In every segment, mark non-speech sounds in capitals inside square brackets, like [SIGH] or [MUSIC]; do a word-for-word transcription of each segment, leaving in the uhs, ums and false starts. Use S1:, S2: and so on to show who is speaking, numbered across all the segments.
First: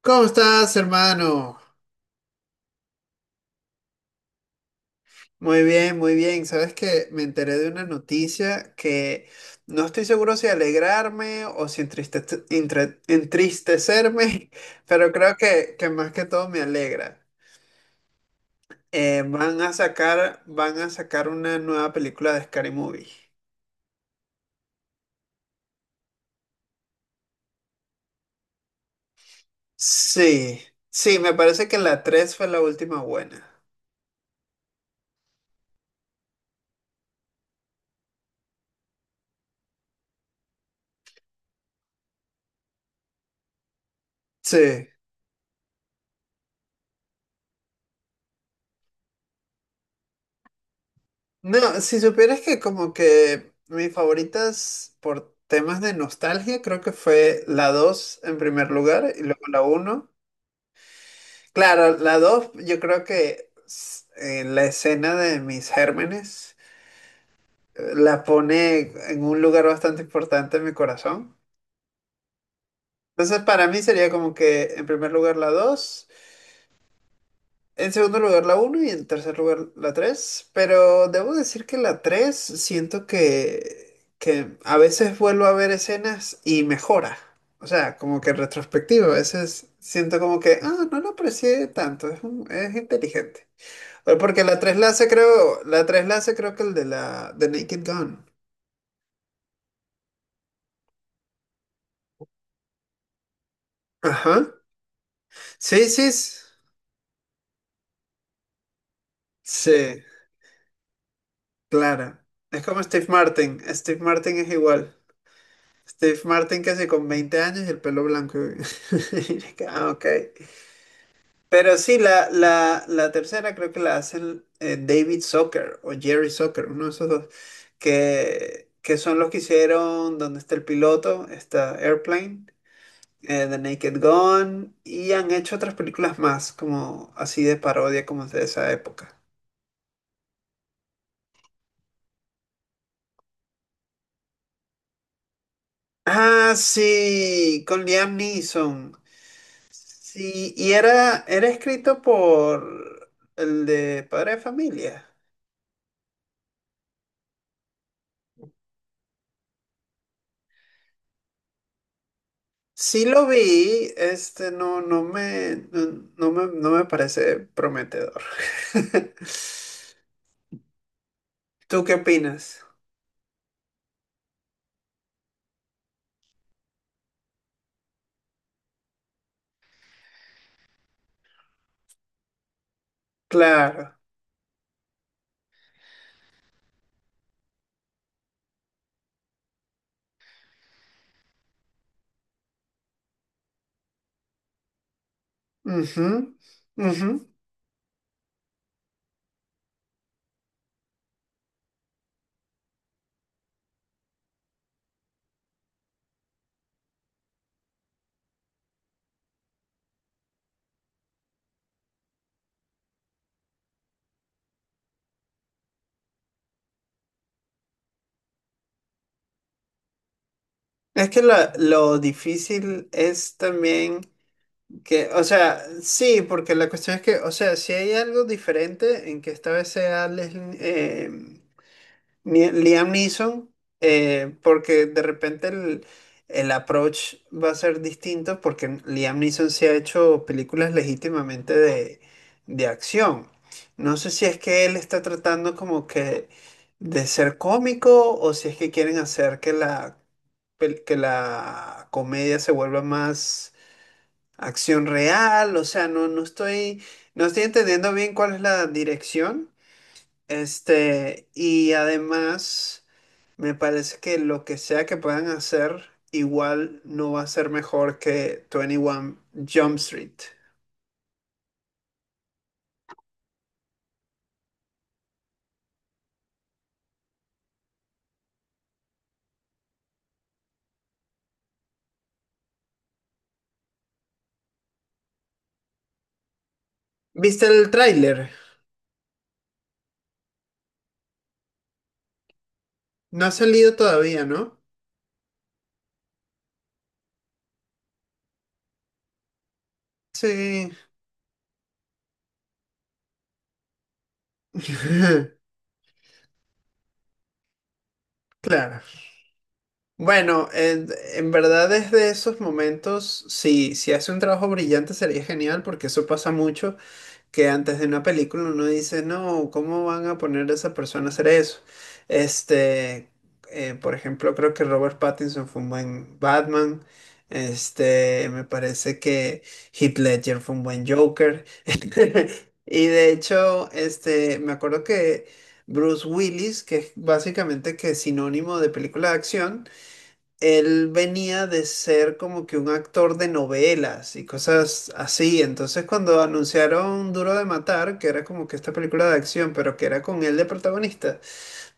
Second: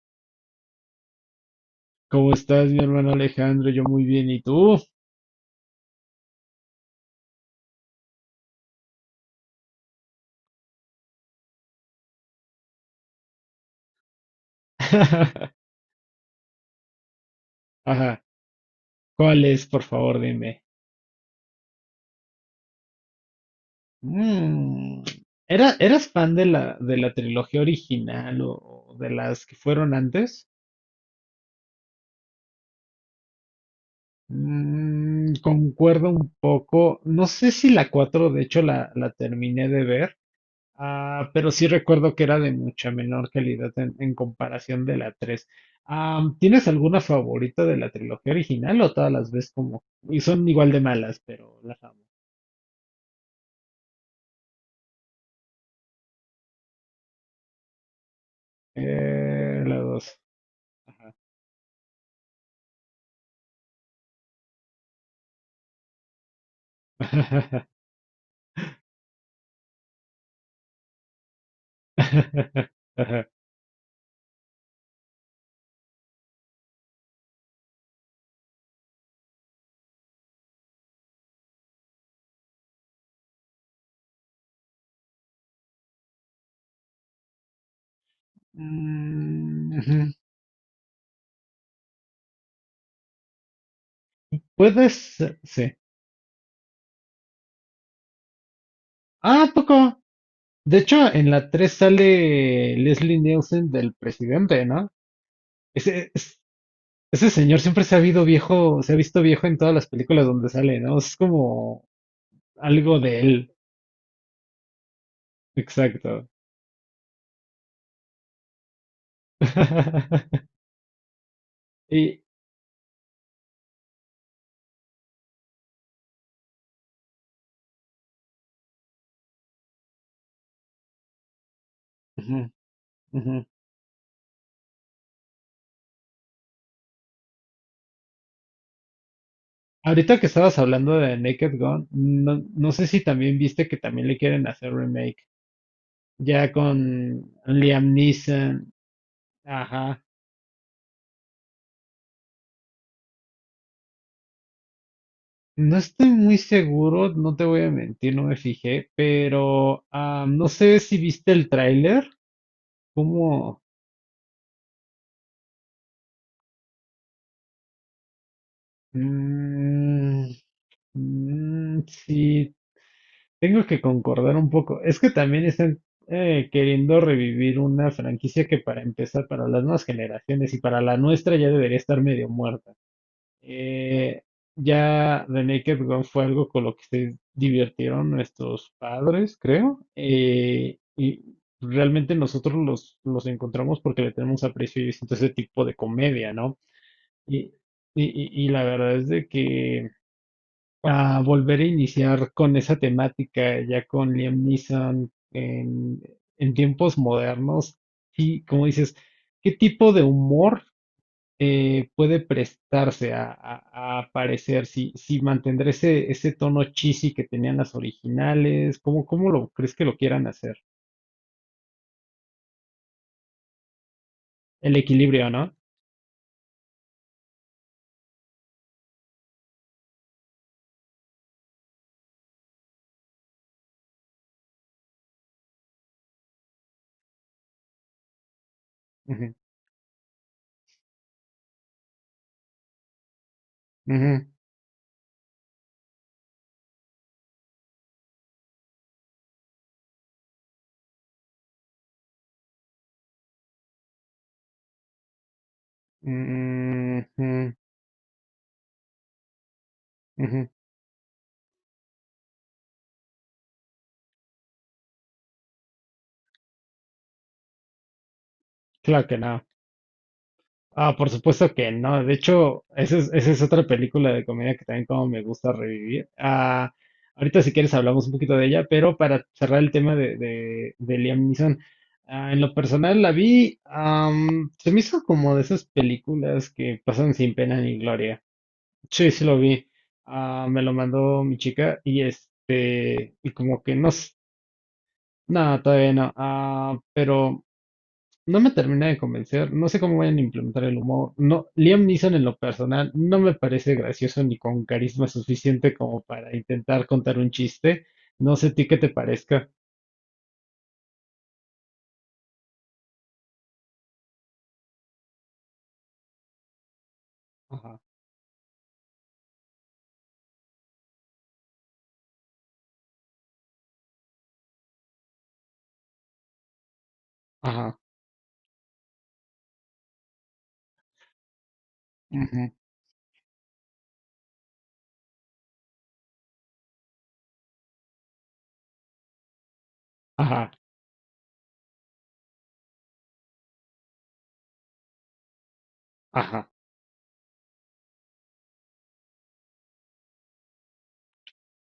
S1: ¿Cómo estás, hermano?
S2: ¿Cómo estás, mi hermano Alejandro? Yo muy bien, ¿y tú?
S1: Muy bien, muy bien. Sabes que me enteré de una noticia que no estoy seguro si alegrarme o si entristece- entre- entristecerme, [LAUGHS] pero creo
S2: [LAUGHS]
S1: que, que más que todo me alegra.
S2: Ajá.
S1: Eh,
S2: ¿Cuál
S1: van
S2: es,
S1: a
S2: por favor,
S1: sacar,
S2: dime?
S1: van a sacar una nueva película de Scary Movie.
S2: Mm, ¿Era, eras fan de la, de la trilogía original o de las que fueron antes?
S1: Sí, sí, me parece que la tres fue la última buena.
S2: Mm, concuerdo un poco. No sé si la cuatro, de hecho, la, la terminé de ver. Ah, pero sí recuerdo que era de mucha menor calidad en, en comparación
S1: Sí.
S2: de la tres. Am, ¿tienes alguna favorita de la trilogía original o todas las ves como? Y son igual de malas, pero
S1: No,
S2: las
S1: si
S2: amo.
S1: supieras que como que mis favoritas por temas de nostalgia, creo que fue la dos en primer lugar y luego la
S2: Eh, la
S1: uno.
S2: dos.
S1: Claro, la dos yo creo que s- en la escena de mis gérmenes eh, la pone en un lugar bastante importante en mi corazón.
S2: [LAUGHS]
S1: Entonces para mí sería como que en primer lugar la dos. En segundo lugar la uno y en tercer lugar la tres, pero debo decir que la tres siento que, que a veces vuelvo a ver escenas y mejora. O sea, como que en retrospectiva, a veces
S2: Mm, ujú.
S1: siento como que, ah, no lo aprecié tanto, es, un- es inteligente. O Porque la tres la hace
S2: Puedes. eh,
S1: creo,
S2: Sí.
S1: la tres la hace creo que el de la de Naked Gun.
S2: Ah, ¿a poco? De hecho, en la tres sale Leslie Nielsen del
S1: Ajá.
S2: presidente, ¿no?
S1: Sí, sí,
S2: Ese, es-
S1: s-
S2: ese señor siempre se ha habido viejo, se ha visto viejo en todas las
S1: sí,
S2: películas donde sale, ¿no? Es como
S1: claro. Es como
S2: algo
S1: Steve
S2: de él,
S1: Martin, Steve Martin es igual. Steve
S2: exacto.
S1: Martin casi con veinte años y el pelo blanco, güey. [LAUGHS] Ah, ok.
S2: [LAUGHS]
S1: Pero sí,
S2: Y
S1: la, la, la tercera creo que la hacen eh, David Zucker o Jerry Zucker, uno de esos dos, que, que son los que hicieron Donde está el piloto? Está
S2: ujú,
S1: Airplane,
S2: ujú.
S1: eh, The Naked Gun, y han hecho otras películas más, como así de parodia, como de esa época.
S2: Ahorita que estabas hablando de Naked Gun, no, no sé si también viste que también le quieren hacer remake, ya
S1: Ah,
S2: con
S1: sí, con
S2: Liam
S1: Liam
S2: Neeson.
S1: Neeson.
S2: Ajá.
S1: Sí, y era, era escrito por el de Padre de Familia.
S2: No estoy muy seguro, no te voy a mentir, no me fijé, pero ah, no sé si viste el tráiler,
S1: Sí lo
S2: como.
S1: vi, este no, no me, no, no me, no me parece prometedor. [LAUGHS]
S2: Mm, mm,
S1: ¿Tú qué
S2: si.
S1: opinas?
S2: Tengo que concordar un poco. Es que también están eh, queriendo revivir una franquicia que para empezar, para las nuevas generaciones y para la nuestra ya debería estar medio muerta.
S1: Claro.
S2: Eh, ya The Naked Gun fue algo con lo que se divirtieron nuestros padres, creo. Eh, y realmente nosotros los, los encontramos porque le tenemos aprecio y distinto a ese tipo de
S1: Ujú,
S2: comedia, ¿no?
S1: ujú.
S2: Y, y, y y la verdad es de que a volver a iniciar con esa temática ya con Liam Neeson en, en tiempos modernos. Y como dices, ¿qué tipo de humor eh, puede prestarse a, a- a aparecer? Si, si mantendrá ese, ese tono cheesy que tenían las originales, ¿cómo, cómo lo crees que lo quieran hacer?
S1: Es que lo, lo difícil es también
S2: El
S1: que, o
S2: equilibrio, ¿no?
S1: sea, sí, porque la cuestión es que, o sea, si hay algo diferente en que esta vez sea Leslie, em, Ni- Liam Neeson, eh, porque de repente el, el approach va a ser distinto, porque Liam
S2: Ujú,
S1: Neeson se ha hecho películas legítimamente de, de acción. No sé
S2: ujú,
S1: si es que él está tratando como que de ser cómico o si es que quieren hacer que la, pel- que la comedia se vuelva más acción real. O sea, no, no estoy, no estoy
S2: ujú,
S1: entendiendo bien cuál es la dirección.
S2: ujú.
S1: Este, y además, me parece que lo que sea que puedan hacer, igual no va a ser mejor que
S2: Claro
S1: veintiuno
S2: que no.
S1: Jump Street.
S2: Ah, por supuesto que no. De hecho, esa es, esa es otra película de comedia que también como me gusta revivir. Ah, ahorita si quieres hablamos un poquito de ella, pero para cerrar el tema de, de, de Liam Neeson, ah, en lo personal la vi, am, se me hizo como de esas películas que pasan sin
S1: ¿Viste
S2: pena
S1: el
S2: ni gloria.
S1: tráiler?
S2: Sí, sí lo vi. Ah, me lo mandó mi chica y este,
S1: No ha
S2: y como que
S1: salido
S2: no, s-
S1: todavía, ¿no?
S2: no, todavía no. Ah, pero no me termina de convencer, no sé cómo vayan a implementar
S1: Sí.
S2: el humor. No, Liam Neeson en lo personal no me parece gracioso ni con carisma
S1: [LAUGHS]
S2: suficiente como para intentar contar un chiste. No sé a ti qué
S1: Claro.
S2: te parezca.
S1: Bueno, en, en verdad desde esos momentos, si, si hace un trabajo brillante sería genial porque eso pasa mucho. Que antes
S2: Ajá,
S1: de una película uno dice, no, ¿cómo van a poner a esa persona a hacer eso? Este, eh, por ejemplo, creo que Robert Pattinson fue un buen Batman.
S2: ajá,
S1: Este, me parece que Heath Ledger fue un buen Joker.
S2: ujú,
S1: [LAUGHS] Y de hecho, este, me acuerdo que Bruce Willis, que es básicamente que es sinónimo de película de acción,
S2: ajá,
S1: él venía de ser como que un actor de novelas y cosas así. Entonces cuando
S2: ajá.
S1: anunciaron Duro de Matar, que era como que esta película de acción, pero que era con él de protagonista,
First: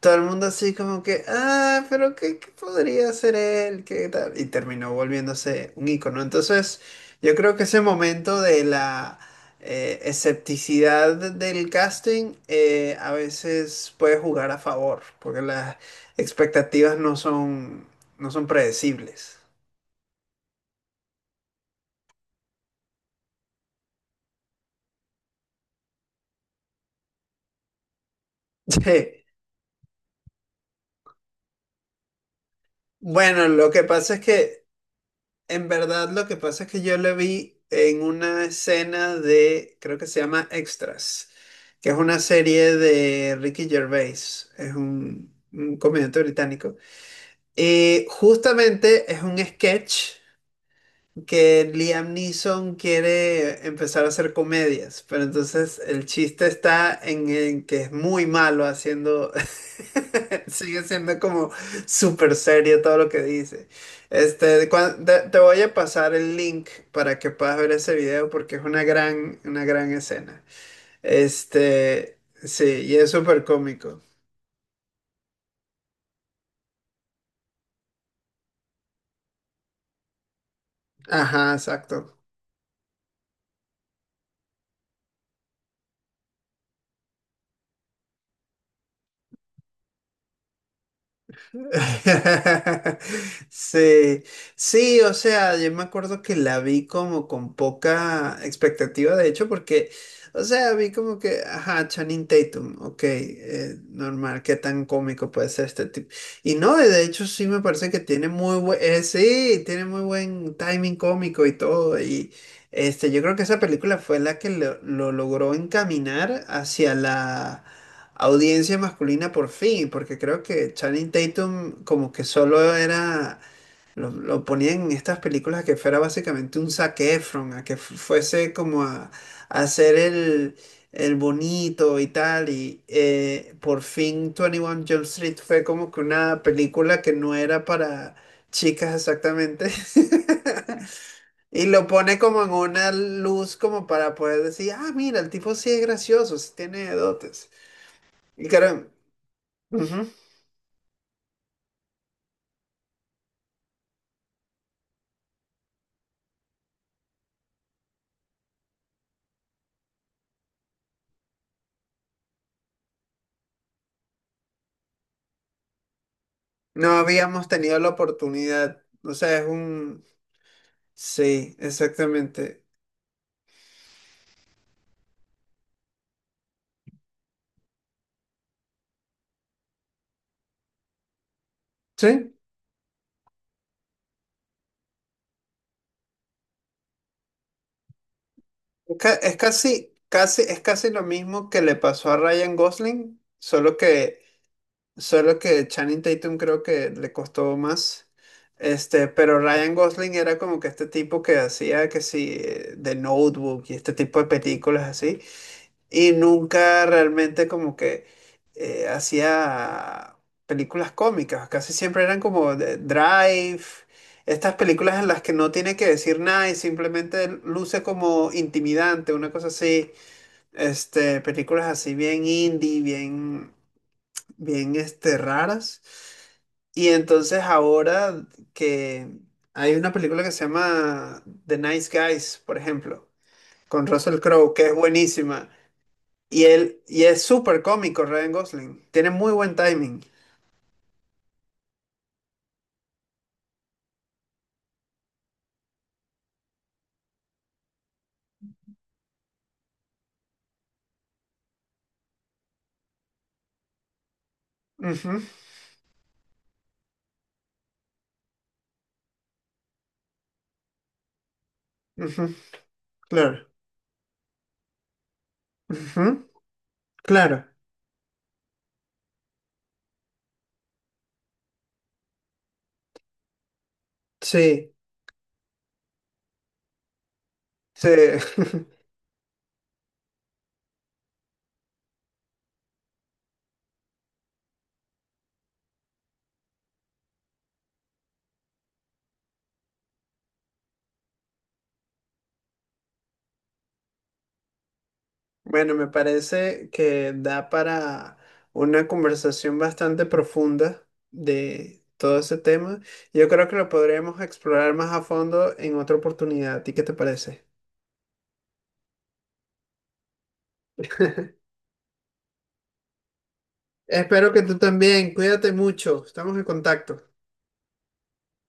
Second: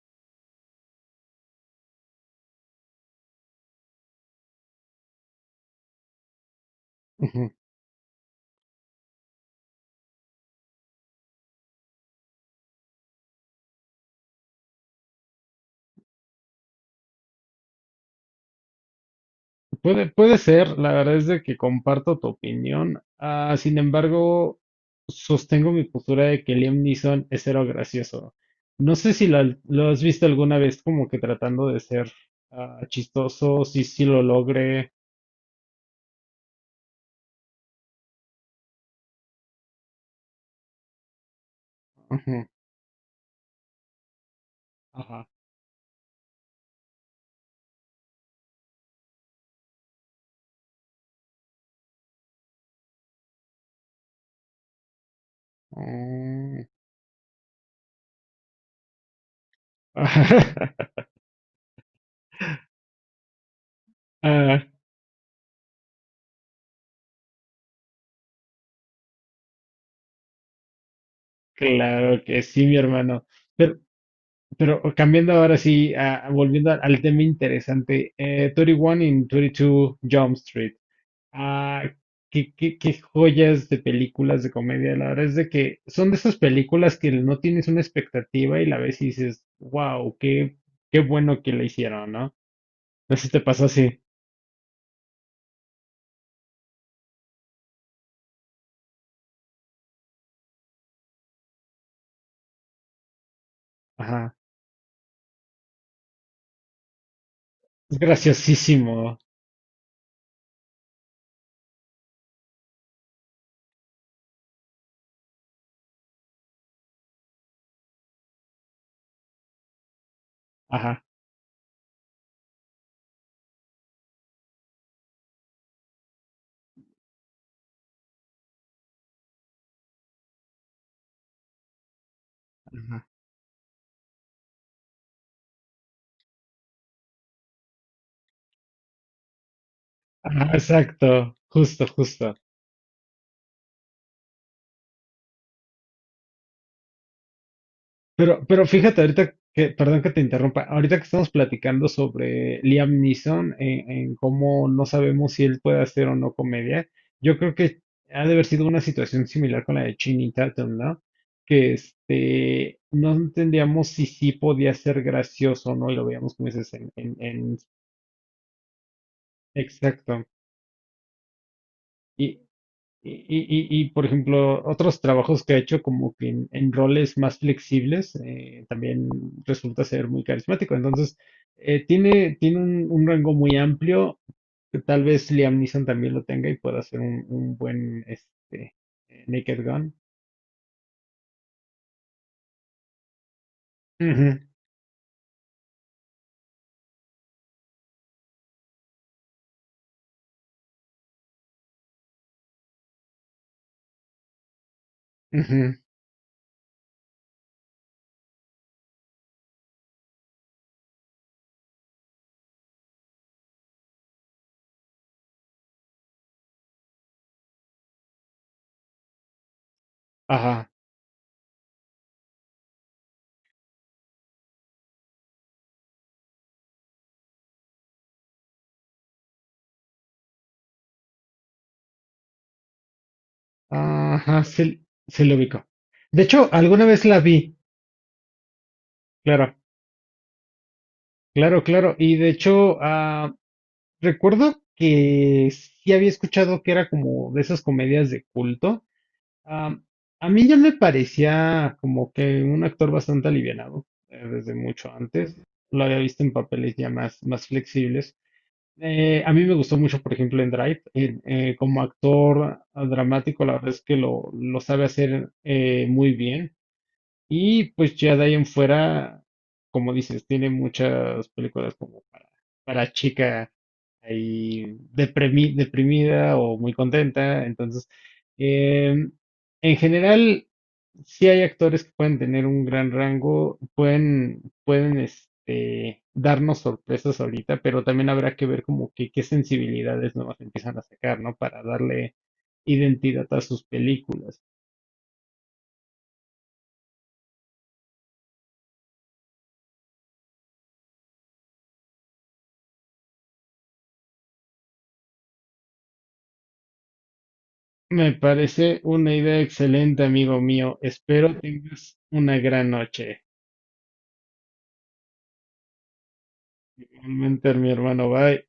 S1: todo el mundo así como que, ah, pero ¿qué, ¿qué podría ser él? ¿Qué tal? Y terminó volviéndose un ícono. Entonces, yo
S2: Ujú.
S1: creo que ese momento de la eh, escepticidad del casting eh, a veces puede jugar a favor, porque las expectativas no son, no son predecibles.
S2: Puede, puede ser, la verdad es de que comparto tu opinión. Ah, sin embargo, sostengo mi postura de que Liam Neeson es cero gracioso.
S1: [LAUGHS]
S2: No sé
S1: Sí.
S2: si lo, lo has visto alguna vez como que tratando de ser ah,
S1: Bueno,
S2: chistoso,
S1: lo que
S2: si sí
S1: pasa es
S2: lo
S1: que
S2: logre.
S1: En verdad, lo que pasa es que yo la vi en una escena de, creo que se llama Extras, que es una
S2: Ujú,
S1: serie de Ricky Gervais, es
S2: ajá.
S1: un, un comediante británico. Y justamente es un sketch que Liam Neeson quiere empezar a hacer comedias, pero entonces el chiste
S2: Mm.
S1: está en, en que es muy malo haciendo, [LAUGHS] sigue
S2: [LAUGHS]
S1: siendo como súper serio todo lo que dice.
S2: Ah,
S1: Este, cuan- te, te voy a pasar el link para que puedas ver ese video porque es una gran, una gran escena. Este,
S2: claro que
S1: sí,
S2: sí, mi
S1: y es
S2: hermano.
S1: súper
S2: Pero,
S1: cómico.
S2: pero cambiando ahora sí, ah, volviendo al, al tema interesante, eh, treinta y uno in veintidós Jump Street.
S1: Ajá,
S2: Ah,
S1: exacto.
S2: qué, qué, qué joyas de películas de comedia. La verdad es de que son de esas películas que no tienes una expectativa y la ves y dices, wow, qué, qué bueno que la hicieron, ¿no?
S1: [LAUGHS]
S2: No sé si te pasó así.
S1: Sí, sí, o sea, yo me acuerdo que la vi como con poca expectativa, de hecho, porque, o sea, vi como que, ajá, Channing Tatum, ok, eh,
S2: Ajá.
S1: normal, qué tan cómico puede ser este tipo. Y no, de hecho, sí me parece
S2: Es
S1: que tiene muy buen,
S2: graciosísimo.
S1: sí, tiene muy buen timing cómico y todo, y este, yo creo que esa película fue la que lo, lo logró encaminar hacia la audiencia masculina por fin, porque creo que
S2: Ajá.
S1: Channing Tatum como que solo era, lo, lo ponían en estas películas que fuera básicamente un Zac Efron, a que fu- fuese como a, a hacer el, el bonito y tal, y
S2: Ajá,
S1: eh, por fin veintiuno Jump Street fue como que una película que no era para chicas exactamente.
S2: ajá,
S1: [LAUGHS]
S2: exacto.
S1: Y lo
S2: Justo,
S1: pone
S2: justo.
S1: como en una luz como para poder decir, ah, mira, el tipo sí es gracioso, sí tiene dotes.
S2: Pero,
S1: Y
S2: pero
S1: claro,
S2: fíjate, ahorita que, perdón
S1: ujú.
S2: que te interrumpa, ahorita que estamos platicando sobre Liam Neeson, en, en cómo no sabemos si él puede hacer o no comedia, yo creo que ha de haber sido una situación similar con la de Channing Tatum, ¿no? Que este, no entendíamos si sí podía ser gracioso o no, y lo veíamos como dices
S1: No
S2: en, en,
S1: habíamos
S2: en-
S1: tenido la oportunidad. O sea, es un...
S2: exacto.
S1: Sí, exactamente.
S2: Y, y, y, y, por ejemplo, otros trabajos que ha hecho como que en, en roles más flexibles, eh, también resulta ser muy carismático. Entonces, eh,
S1: Sí,
S2: tiene, tiene un, un rango muy amplio, que tal vez Liam Neeson también lo tenga y pueda hacer un, un buen este,
S1: es, ca-
S2: eh,
S1: es
S2: Naked Gun.
S1: casi, casi, es casi lo mismo que le pasó a Ryan Gosling, solo que,
S2: Ujú,
S1: solo que Channing Tatum creo que le costó más. Este, pero Ryan Gosling era como que este tipo que hacía que sí, eh, The Notebook y este tipo de películas así.
S2: ujú,
S1: Y nunca realmente como que eh, hacía películas cómicas, casi siempre eran como de- Drive, estas películas en las que no tiene que decir nada y simplemente luce como intimidante, una cosa así,
S2: ajá,
S1: este, películas así bien indie, bien, bien este, raras. Y entonces ahora que hay una película que se llama The Nice Guys, por ejemplo, con Russell
S2: ajá,
S1: Crowe, que es
S2: se, se lo
S1: buenísima.
S2: ubicó. De
S1: Y
S2: hecho,
S1: él,
S2: alguna
S1: y
S2: vez la
S1: es
S2: vi,
S1: súper cómico Ryan Gosling. Tiene muy
S2: claro,
S1: buen timing.
S2: claro, claro. Y de hecho, ah, recuerdo que sí había escuchado que era como de esas comedias de culto. Am, a mí ya me parecía como que un actor bastante alivianado eh, desde mucho
S1: Ujú,
S2: antes. Lo había visto en papeles ya más, más flexibles. Eh, a mí me gustó mucho, por ejemplo, en Drive. En- eh, como
S1: ujú,
S2: actor ah, dramático,
S1: claro.
S2: la verdad es que lo, lo sabe hacer eh, muy
S1: Ujú,
S2: bien.
S1: claro.
S2: Y pues ya de ahí en fuera, como dices, tiene muchas películas como para, para chica ahí
S1: Sí,
S2: deprimi- deprimida o muy contenta.
S1: sí.
S2: Entonces,
S1: [LAUGHS]
S2: em, en general, sí hay actores que pueden tener un gran rango, pueden, pueden este, darnos sorpresas ahorita, pero también habrá que ver como que qué sensibilidades nuevas empiezan a sacar, ¿no? Para darle identidad a sus películas.
S1: Bueno, me parece que da para una conversación bastante profunda de todo ese tema. Yo creo que lo podríamos explorar más a fondo en otra oportunidad. ¿A ti qué te parece?
S2: Me parece una idea excelente, amigo mío. Espero tengas una gran noche.
S1: Espero que tú también. Cuídate mucho. Estamos en contacto.
S2: Igualmente, mi hermano, bye.